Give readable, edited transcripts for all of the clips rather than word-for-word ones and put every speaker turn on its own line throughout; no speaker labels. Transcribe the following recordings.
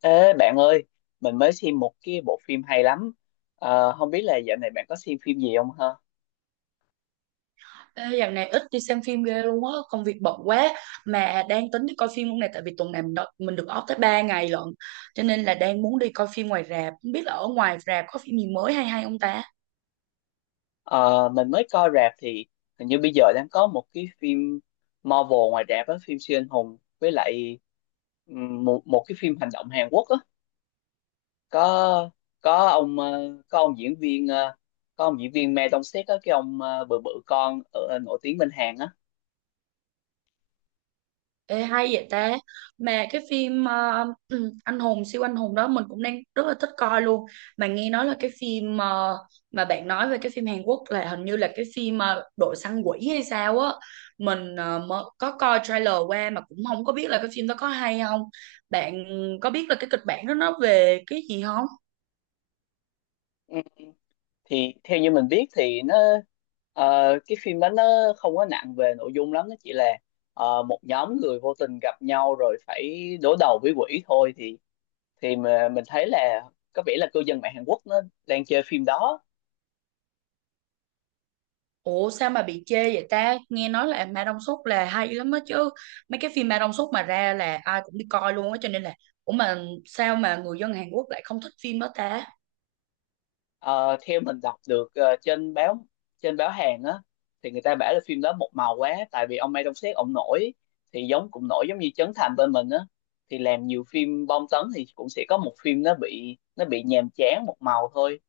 Ê bạn ơi, mình mới xem một cái bộ phim hay lắm. Không biết là dạo này bạn có xem phim gì không ha?
Ê, dạo này ít đi xem phim ghê luôn á, công việc bận quá mà đang tính đi coi phim hôm nay tại vì tuần này mình được off tới 3 ngày lận. Cho nên là đang muốn đi coi phim ngoài rạp, không biết là ở ngoài rạp có phim gì mới hay hay không ta?
Ờ, mình mới coi rạp thì hình như bây giờ đang có một cái phim Marvel ngoài rạp á, phim siêu anh hùng với lại một một cái phim hành động Hàn Quốc á. Có có ông ờ, có ông diễn viên ờ, có ông diễn viên Ma Dong Seok á, cái ông bự bự con ở, nổi tiếng bên Hàn á.
Ê, hay vậy ta, mà cái phim anh hùng siêu anh hùng đó mình cũng đang rất là thích coi luôn, mà nghe nói là cái phim mà bạn nói về cái phim Hàn Quốc là hình như là cái phim đội săn quỷ hay sao á. Mình mới có coi trailer qua mà cũng không có biết là cái phim đó có hay không. Bạn có biết là cái kịch bản đó nó về cái gì không?
Ừ. Thì theo như mình biết thì cái phim đó nó không có nặng về nội dung lắm, nó chỉ là một nhóm người vô tình gặp nhau rồi phải đối đầu với quỷ thôi. Thì mà mình thấy là có vẻ là cư dân mạng Hàn Quốc nó đang chơi phim đó.
Ủa sao mà bị chê vậy ta? Nghe nói là Ma Đông Súc là hay lắm á chứ. Mấy cái phim Ma Đông Súc mà ra là ai cũng đi coi luôn á, cho nên là ủa mà sao mà người dân Hàn Quốc lại không thích phim đó ta?
Ờ, theo mình đọc được trên báo Hàn á, thì người ta bảo là phim đó một màu quá, tại vì ông Mai Đông Sét ông nổi thì giống, cũng nổi giống như Trấn Thành bên mình á, thì làm nhiều phim bom tấn thì cũng sẽ có một phim nó bị nhàm chán một màu thôi.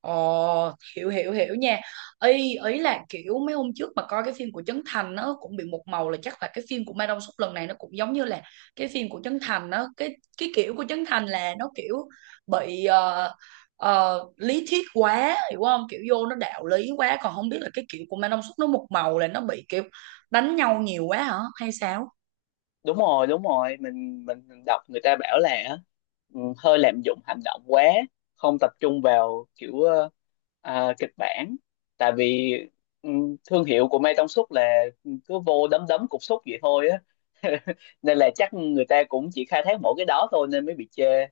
Ồ, hiểu hiểu hiểu nha. Ý ý là kiểu mấy hôm trước mà coi cái phim của Trấn Thành nó cũng bị một màu, là chắc là cái phim của Mai Đông Súp lần này nó cũng giống như là cái phim của Trấn Thành. Nó cái kiểu của Trấn Thành là nó kiểu bị lý thuyết quá, hiểu không? Kiểu vô nó đạo lý quá, còn không biết là cái kiểu của Mai Đông Súp nó một màu là nó bị kiểu đánh nhau nhiều quá hả hay sao?
Đúng rồi, đúng rồi, mình đọc người ta bảo là hơi lạm dụng hành động quá, không tập trung vào kiểu kịch bản, tại vì ừ, thương hiệu của Mai Tông Súp là cứ vô đấm đấm cục súc vậy thôi á nên là chắc người ta cũng chỉ khai thác mỗi cái đó thôi nên mới bị chê.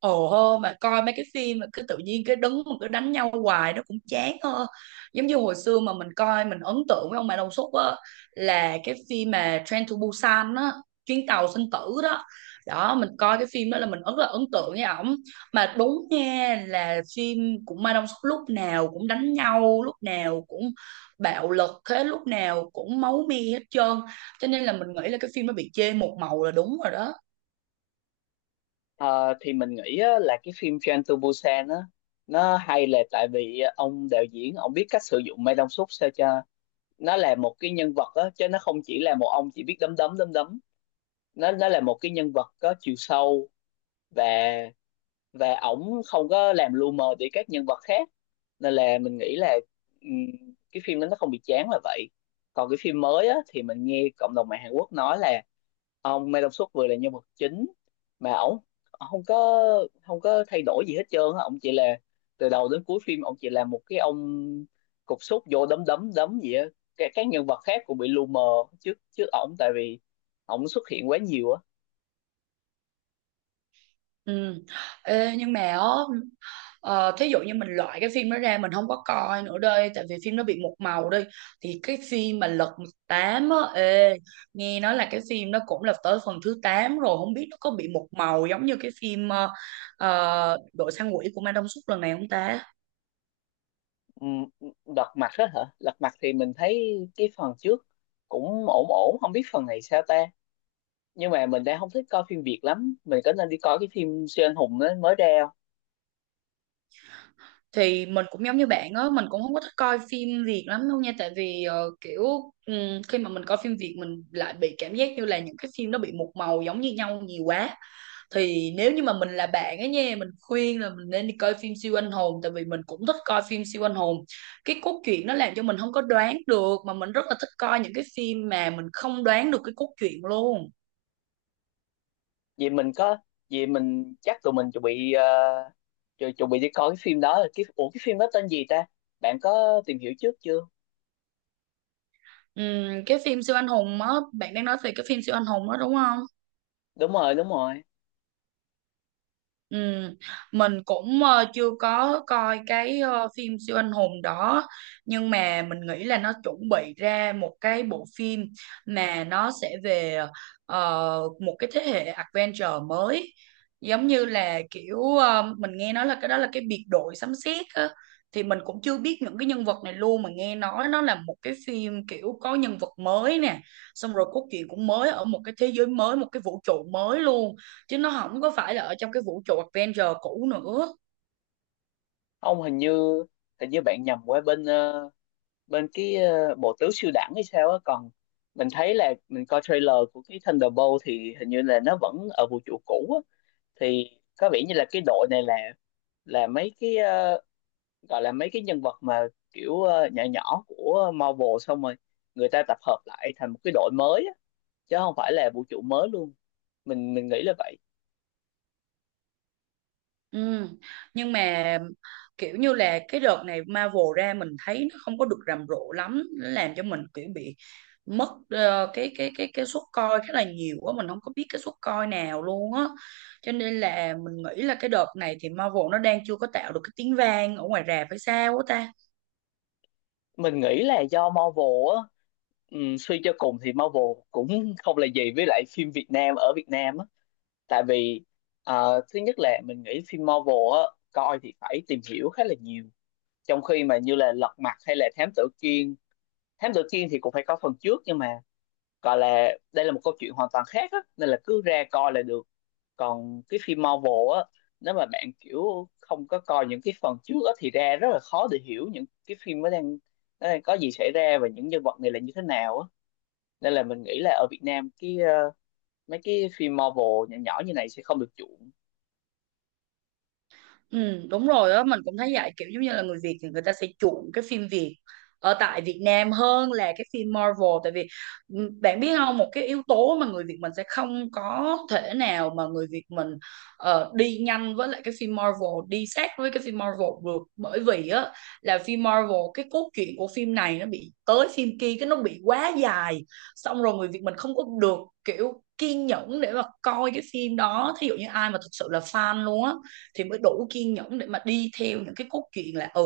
Ồ hô, mà coi mấy cái phim mà cứ tự nhiên cái đứng mà cứ đánh nhau hoài nó cũng chán hơn. Giống như hồi xưa mà mình coi, mình ấn tượng với ông Mai Đông Xuất á, là cái phim mà Train to Busan á, chuyến tàu sinh tử đó. Đó, mình coi cái phim đó là mình rất là ấn tượng với ổng, mà đúng nha, là phim của Mai Đông Xuất lúc nào cũng đánh nhau, lúc nào cũng bạo lực thế, lúc nào cũng máu me hết trơn, cho nên là mình nghĩ là cái phim nó bị chê một màu là đúng rồi đó.
Ờ, thì mình nghĩ á, là cái phim Train to Busan á nó hay là tại vì ông đạo diễn ông biết cách sử dụng Mai Tông Súp sao cho nó là một cái nhân vật á, chứ nó không chỉ là một ông chỉ biết đấm đấm đấm đấm. Nó là một cái nhân vật có chiều sâu, và và ổng không có làm lu mờ đi các nhân vật khác, nên là mình nghĩ là ừm, cái phim đó nó không bị chán là vậy. Còn cái phim mới á, thì mình nghe cộng đồng mạng Hàn Quốc nói là ông Mae Dong Suk vừa là nhân vật chính mà ổng ổng không có thay đổi gì hết trơn á, ổng chỉ là từ đầu đến cuối phim ổng chỉ là một cái ông cục súc vô đấm đấm đấm gì á. Các nhân vật khác cũng bị lu mờ trước trước ổng, tại vì ổng xuất hiện quá nhiều á.
Ừ. Ê, nhưng mà á, ờ, thí dụ như mình loại cái phim đó ra, mình không có coi nữa đây tại vì phim nó bị một màu đi, thì cái phim mà Lật Mặt Tám á ê, nghe nói là cái phim nó cũng là tới phần thứ 8 rồi, không biết nó có bị một màu giống như cái phim Đội săn quỷ của Ma Đông Súc lần này không ta?
Ừ, Lật Mặt đó hả? Lật Mặt thì mình thấy cái phần trước cũng ổn ổn, không biết phần này sao ta. Nhưng mà mình đang không thích coi phim Việt lắm. Mình có nên đi coi cái phim siêu anh hùng đó mới ra không?
Thì mình cũng giống như bạn á, mình cũng không có thích coi phim Việt lắm đâu nha, tại vì kiểu khi mà mình coi phim Việt mình lại bị cảm giác như là những cái phim nó bị một màu giống như nhau nhiều quá. Thì nếu như mà mình là bạn ấy nha, mình khuyên là mình nên đi coi phim siêu anh hùng, tại vì mình cũng thích coi phim siêu anh hùng, cái cốt truyện nó làm cho mình không có đoán được, mà mình rất là thích coi những cái phim mà mình không đoán được cái cốt truyện luôn.
Vì mình có, vì mình chắc tụi mình chuẩn bị chuẩn bị đi coi cái phim đó. Ủa cái phim đó tên gì ta? Bạn có tìm hiểu trước chưa?
Cái phim siêu anh hùng á, bạn đang nói về cái phim siêu anh hùng đó đúng không?
Đúng rồi, đúng rồi.
Ừ, mình cũng chưa có coi cái phim siêu anh hùng đó, nhưng mà mình nghĩ là nó chuẩn bị ra một cái bộ phim mà nó sẽ về một cái thế hệ adventure mới, giống như là kiểu mình nghe nói là cái đó là cái biệt đội sấm sét á. Thì mình cũng chưa biết những cái nhân vật này luôn, mà nghe nói nó là một cái phim kiểu có nhân vật mới nè, xong rồi cốt truyện cũng mới, ở một cái thế giới mới, một cái vũ trụ mới luôn, chứ nó không có phải là ở trong cái vũ trụ Avenger cũ nữa.
Ông hình như bạn nhầm qua bên bộ tứ siêu đẳng hay sao á, còn mình thấy là mình coi trailer của cái Thunderbolt thì hình như là nó vẫn ở vũ trụ cũ á. Thì có vẻ như là cái đội này là mấy cái gọi là mấy cái nhân vật mà kiểu nhỏ nhỏ của Marvel, xong rồi người ta tập hợp lại thành một cái đội mới á, chứ không phải là vũ trụ mới luôn. Mình nghĩ là vậy.
Ừ. Nhưng mà kiểu như là cái đợt này Marvel ra mình thấy nó không có được rầm rộ lắm, nó làm cho mình kiểu bị mất cái suất coi khá là nhiều quá, mình không có biết cái suất coi nào luôn á, cho nên là mình nghĩ là cái đợt này thì Marvel nó đang chưa có tạo được cái tiếng vang ở ngoài rạp hay sao á ta.
Mình nghĩ là do Marvel á. Suy cho cùng thì Marvel cũng không là gì với lại phim Việt Nam ở Việt Nam á, tại vì thứ nhất là mình nghĩ phim Marvel á, coi thì phải tìm hiểu khá là nhiều, trong khi mà như là Lật Mặt hay là Thám Tử Kiên. Thám Tử Kiên thì cũng phải có phần trước nhưng mà gọi là đây là một câu chuyện hoàn toàn khác á, nên là cứ ra coi là được. Còn cái phim Marvel á, nếu mà bạn kiểu không có coi những cái phần trước á thì ra rất là khó để hiểu những cái phim nó đang có gì xảy ra và những nhân vật này là như thế nào á. Nên là mình nghĩ là ở Việt Nam cái mấy cái phim Marvel nhỏ nhỏ như này sẽ không được chuộng.
Ừ, đúng rồi đó, mình cũng thấy vậy, kiểu giống như là người Việt thì người ta sẽ chuộng cái phim Việt ở tại Việt Nam hơn là cái phim Marvel, tại vì ừ, bạn biết không, một cái yếu tố mà người Việt mình sẽ không có thể nào mà người Việt mình đi nhanh với lại cái phim Marvel, đi sát với cái phim Marvel được, bởi vì á là phim Marvel cái cốt truyện của phim này nó bị tới phim kia cái nó bị quá dài, xong rồi người Việt mình không có được kiểu kiên nhẫn để mà coi cái phim đó. Thí dụ như ai mà thực sự là fan luôn á thì mới đủ kiên nhẫn để mà đi theo những cái cốt truyện, là ừ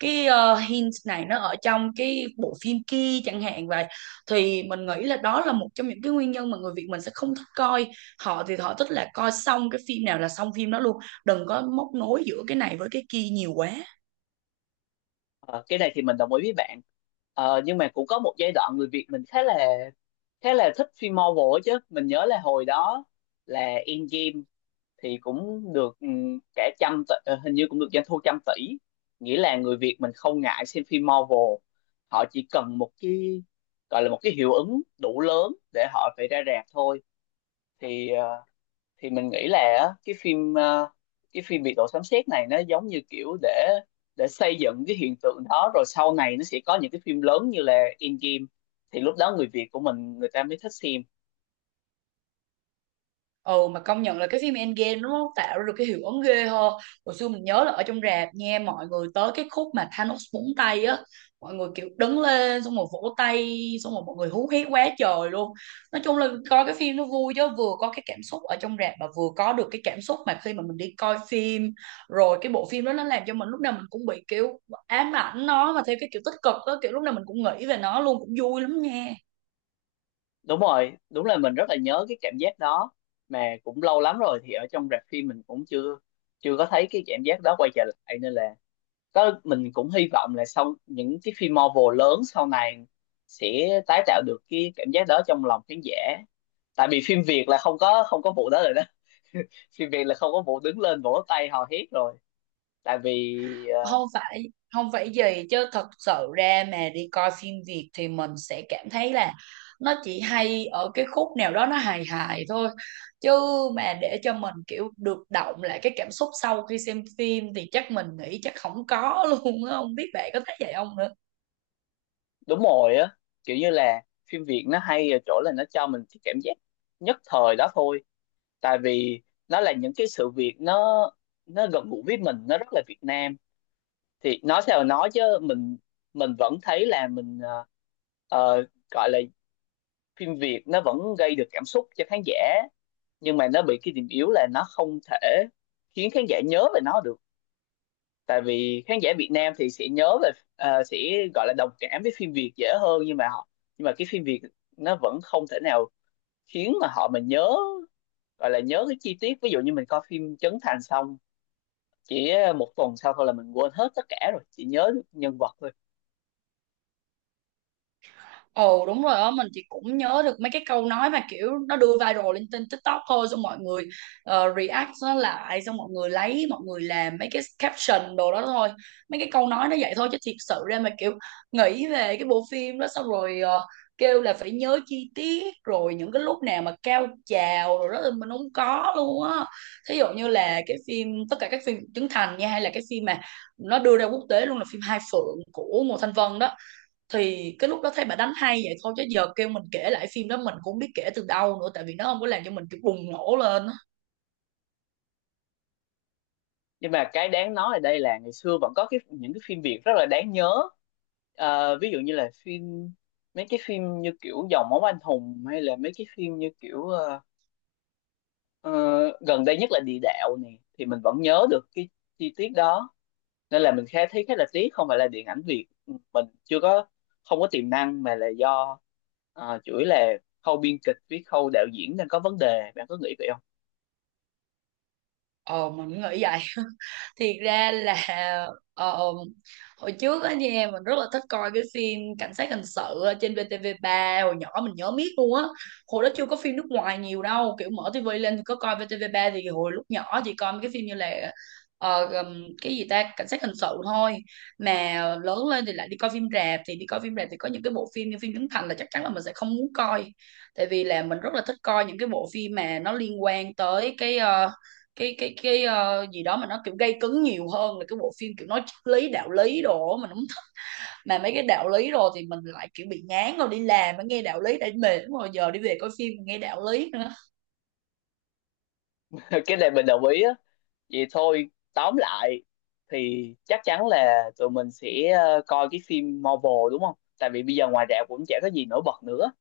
cái hint này nó ở trong cái bộ phim kia chẳng hạn vậy. Thì mình nghĩ là đó là một trong những cái nguyên nhân mà người Việt mình sẽ không thích coi. Họ thì họ thích là coi xong cái phim nào là xong phim đó luôn, đừng có móc nối giữa cái này với cái kia nhiều quá.
Ờ, cái này thì mình đồng ý với bạn. Nhưng mà cũng có một giai đoạn người Việt mình khá là thích phim Marvel ấy chứ. Mình nhớ là hồi đó là Endgame thì cũng được cả trăm tỷ, hình như cũng được doanh thu trăm tỷ, nghĩa là người Việt mình không ngại xem phim Marvel, họ chỉ cần một cái gọi là một cái hiệu ứng đủ lớn để họ phải ra rạp thôi. Thì ờ, thì mình nghĩ là á, cái phim biệt đội sấm sét này nó giống như kiểu để xây dựng cái hiện tượng đó, rồi sau này nó sẽ có những cái phim lớn như là Endgame thì lúc đó người Việt của mình người ta mới thích xem.
Ừ, mà công nhận là cái phim Endgame nó tạo ra được cái hiệu ứng ghê ho. Hồi xưa mình nhớ là ở trong rạp nha, mọi người tới cái khúc mà Thanos búng tay á, mọi người kiểu đứng lên xong rồi vỗ tay, xong rồi mọi người hú hét quá trời luôn. Nói chung là coi cái phim nó vui, chứ vừa có cái cảm xúc ở trong rạp, mà vừa có được cái cảm xúc mà khi mà mình đi coi phim, rồi cái bộ phim đó nó làm cho mình lúc nào mình cũng bị kiểu ám ảnh nó, mà theo cái kiểu tích cực á, kiểu lúc nào mình cũng nghĩ về nó luôn, cũng vui lắm nha.
Đúng rồi, đúng là mình rất là nhớ cái cảm giác đó, mà cũng lâu lắm rồi thì ở trong rạp phim mình cũng chưa chưa có thấy cái cảm giác đó quay trở lại. Nên là có, mình cũng hy vọng là sau những cái phim Marvel lớn sau này sẽ tái tạo được cái cảm giác đó trong lòng khán giả, tại vì phim Việt là không có, vụ đó rồi đó. Phim Việt là không có vụ đứng lên vỗ tay hò hét rồi, tại vì
Không phải không phải gì chứ, thật sự ra mà đi coi phim Việt thì mình sẽ cảm thấy là nó chỉ hay ở cái khúc nào đó nó hài hài thôi, chứ mà để cho mình kiểu được động lại cái cảm xúc sau khi xem phim thì chắc mình nghĩ chắc không có luôn á, không biết bạn có thấy vậy không nữa.
đúng rồi á. Kiểu như là phim Việt nó hay ở chỗ là nó cho mình cái cảm giác nhất thời đó thôi, tại vì nó là những cái sự việc nó gần gũi với mình, nó rất là Việt Nam. Thì nói sao nói chứ mình vẫn thấy là mình ờ, gọi là phim Việt nó vẫn gây được cảm xúc cho khán giả, nhưng mà nó bị cái điểm yếu là nó không thể khiến khán giả nhớ về nó được. Tại vì khán giả Việt Nam thì sẽ nhớ về sẽ gọi là đồng cảm với phim Việt dễ hơn, nhưng mà cái phim Việt nó vẫn không thể nào khiến mà họ mà nhớ, gọi là nhớ cái chi tiết. Ví dụ như mình coi phim Trấn Thành xong chỉ một tuần sau thôi là mình quên hết tất cả rồi, chỉ nhớ được nhân vật thôi.
Ồ đúng rồi á, mình thì cũng nhớ được mấy cái câu nói mà kiểu nó đưa viral lên trên TikTok thôi, xong mọi người react nó lại, xong mọi người lấy, mọi người làm mấy cái caption đồ đó thôi. Mấy cái câu nói nó vậy thôi, chứ thiệt sự ra mà kiểu nghĩ về cái bộ phim đó xong rồi kêu là phải nhớ chi tiết rồi những cái lúc nào mà cao trào rồi đó thì mình không có luôn á. Thí dụ như là cái phim, tất cả các phim Trấn Thành nha, hay là cái phim mà nó đưa ra quốc tế luôn là phim Hai Phượng của Ngô Thanh Vân đó, thì cái lúc đó thấy bà đánh hay vậy thôi, chứ giờ kêu mình kể lại phim đó mình cũng không biết kể từ đâu nữa, tại vì nó không có làm cho mình kiểu bùng nổ lên.
Nhưng mà cái đáng nói ở đây là ngày xưa vẫn có cái, những cái phim Việt rất là đáng nhớ. Ví dụ như là mấy cái phim như kiểu Dòng Máu Anh Hùng, hay là mấy cái phim như kiểu ờ, gần đây nhất là Địa Đạo này, thì mình vẫn nhớ được cái chi tiết đó. Nên là mình khá thấy khá là tiếc, không phải là điện ảnh Việt mình chưa có không có tiềm năng, mà là do chủ yếu là khâu biên kịch với khâu đạo diễn đang có vấn đề. Bạn có nghĩ vậy không?
Ờ mình cũng nghĩ vậy. Thiệt ra là ờ, ờ, hồi trước á nha, mình rất là thích coi cái phim cảnh sát hình sự ở trên VTV3 hồi nhỏ, mình nhớ miết luôn á. Hồi đó chưa có phim nước ngoài nhiều đâu, kiểu mở tivi lên thì có coi VTV3, thì hồi lúc nhỏ chỉ coi mấy cái phim như là cái gì ta, cảnh sát hình sự thôi. Mà lớn lên thì lại đi coi phim rạp, thì đi coi phim rạp thì có những cái bộ phim như phim Trấn Thành là chắc chắn là mình sẽ không muốn coi, tại vì là mình rất là thích coi những cái bộ phim mà nó liên quan tới cái gì đó mà nó kiểu gây cấn nhiều hơn là cái bộ phim kiểu nói triết lý đạo lý đồ, mà đúng mà mấy cái đạo lý rồi thì mình lại kiểu bị ngán rồi, đi làm mà nghe đạo lý đã mệt rồi, giờ đi về coi phim nghe đạo lý nữa.
Cái này mình đồng ý á. Vậy thôi, tóm lại thì chắc chắn là tụi mình sẽ coi cái phim Marvel đúng không, tại vì bây giờ ngoài rạp cũng chả có gì nổi bật nữa.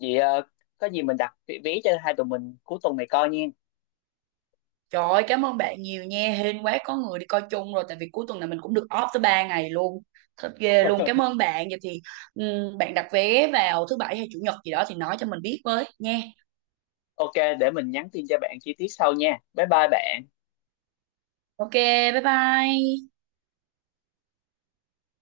Vậy có gì mình đặt vé vé cho hai tụi mình cuối tuần này coi nha.
Trời ơi cảm ơn bạn nhiều nha, hên quá có người đi coi chung rồi, tại vì cuối tuần này mình cũng được off tới 3 ngày luôn, thật ghê luôn. Cảm ơn bạn. Vậy thì bạn đặt vé vào thứ bảy hay chủ nhật gì đó thì nói cho mình biết với nha.
OK, để mình nhắn tin cho bạn chi tiết sau nha, bye bye bạn.
Ok, bye bye.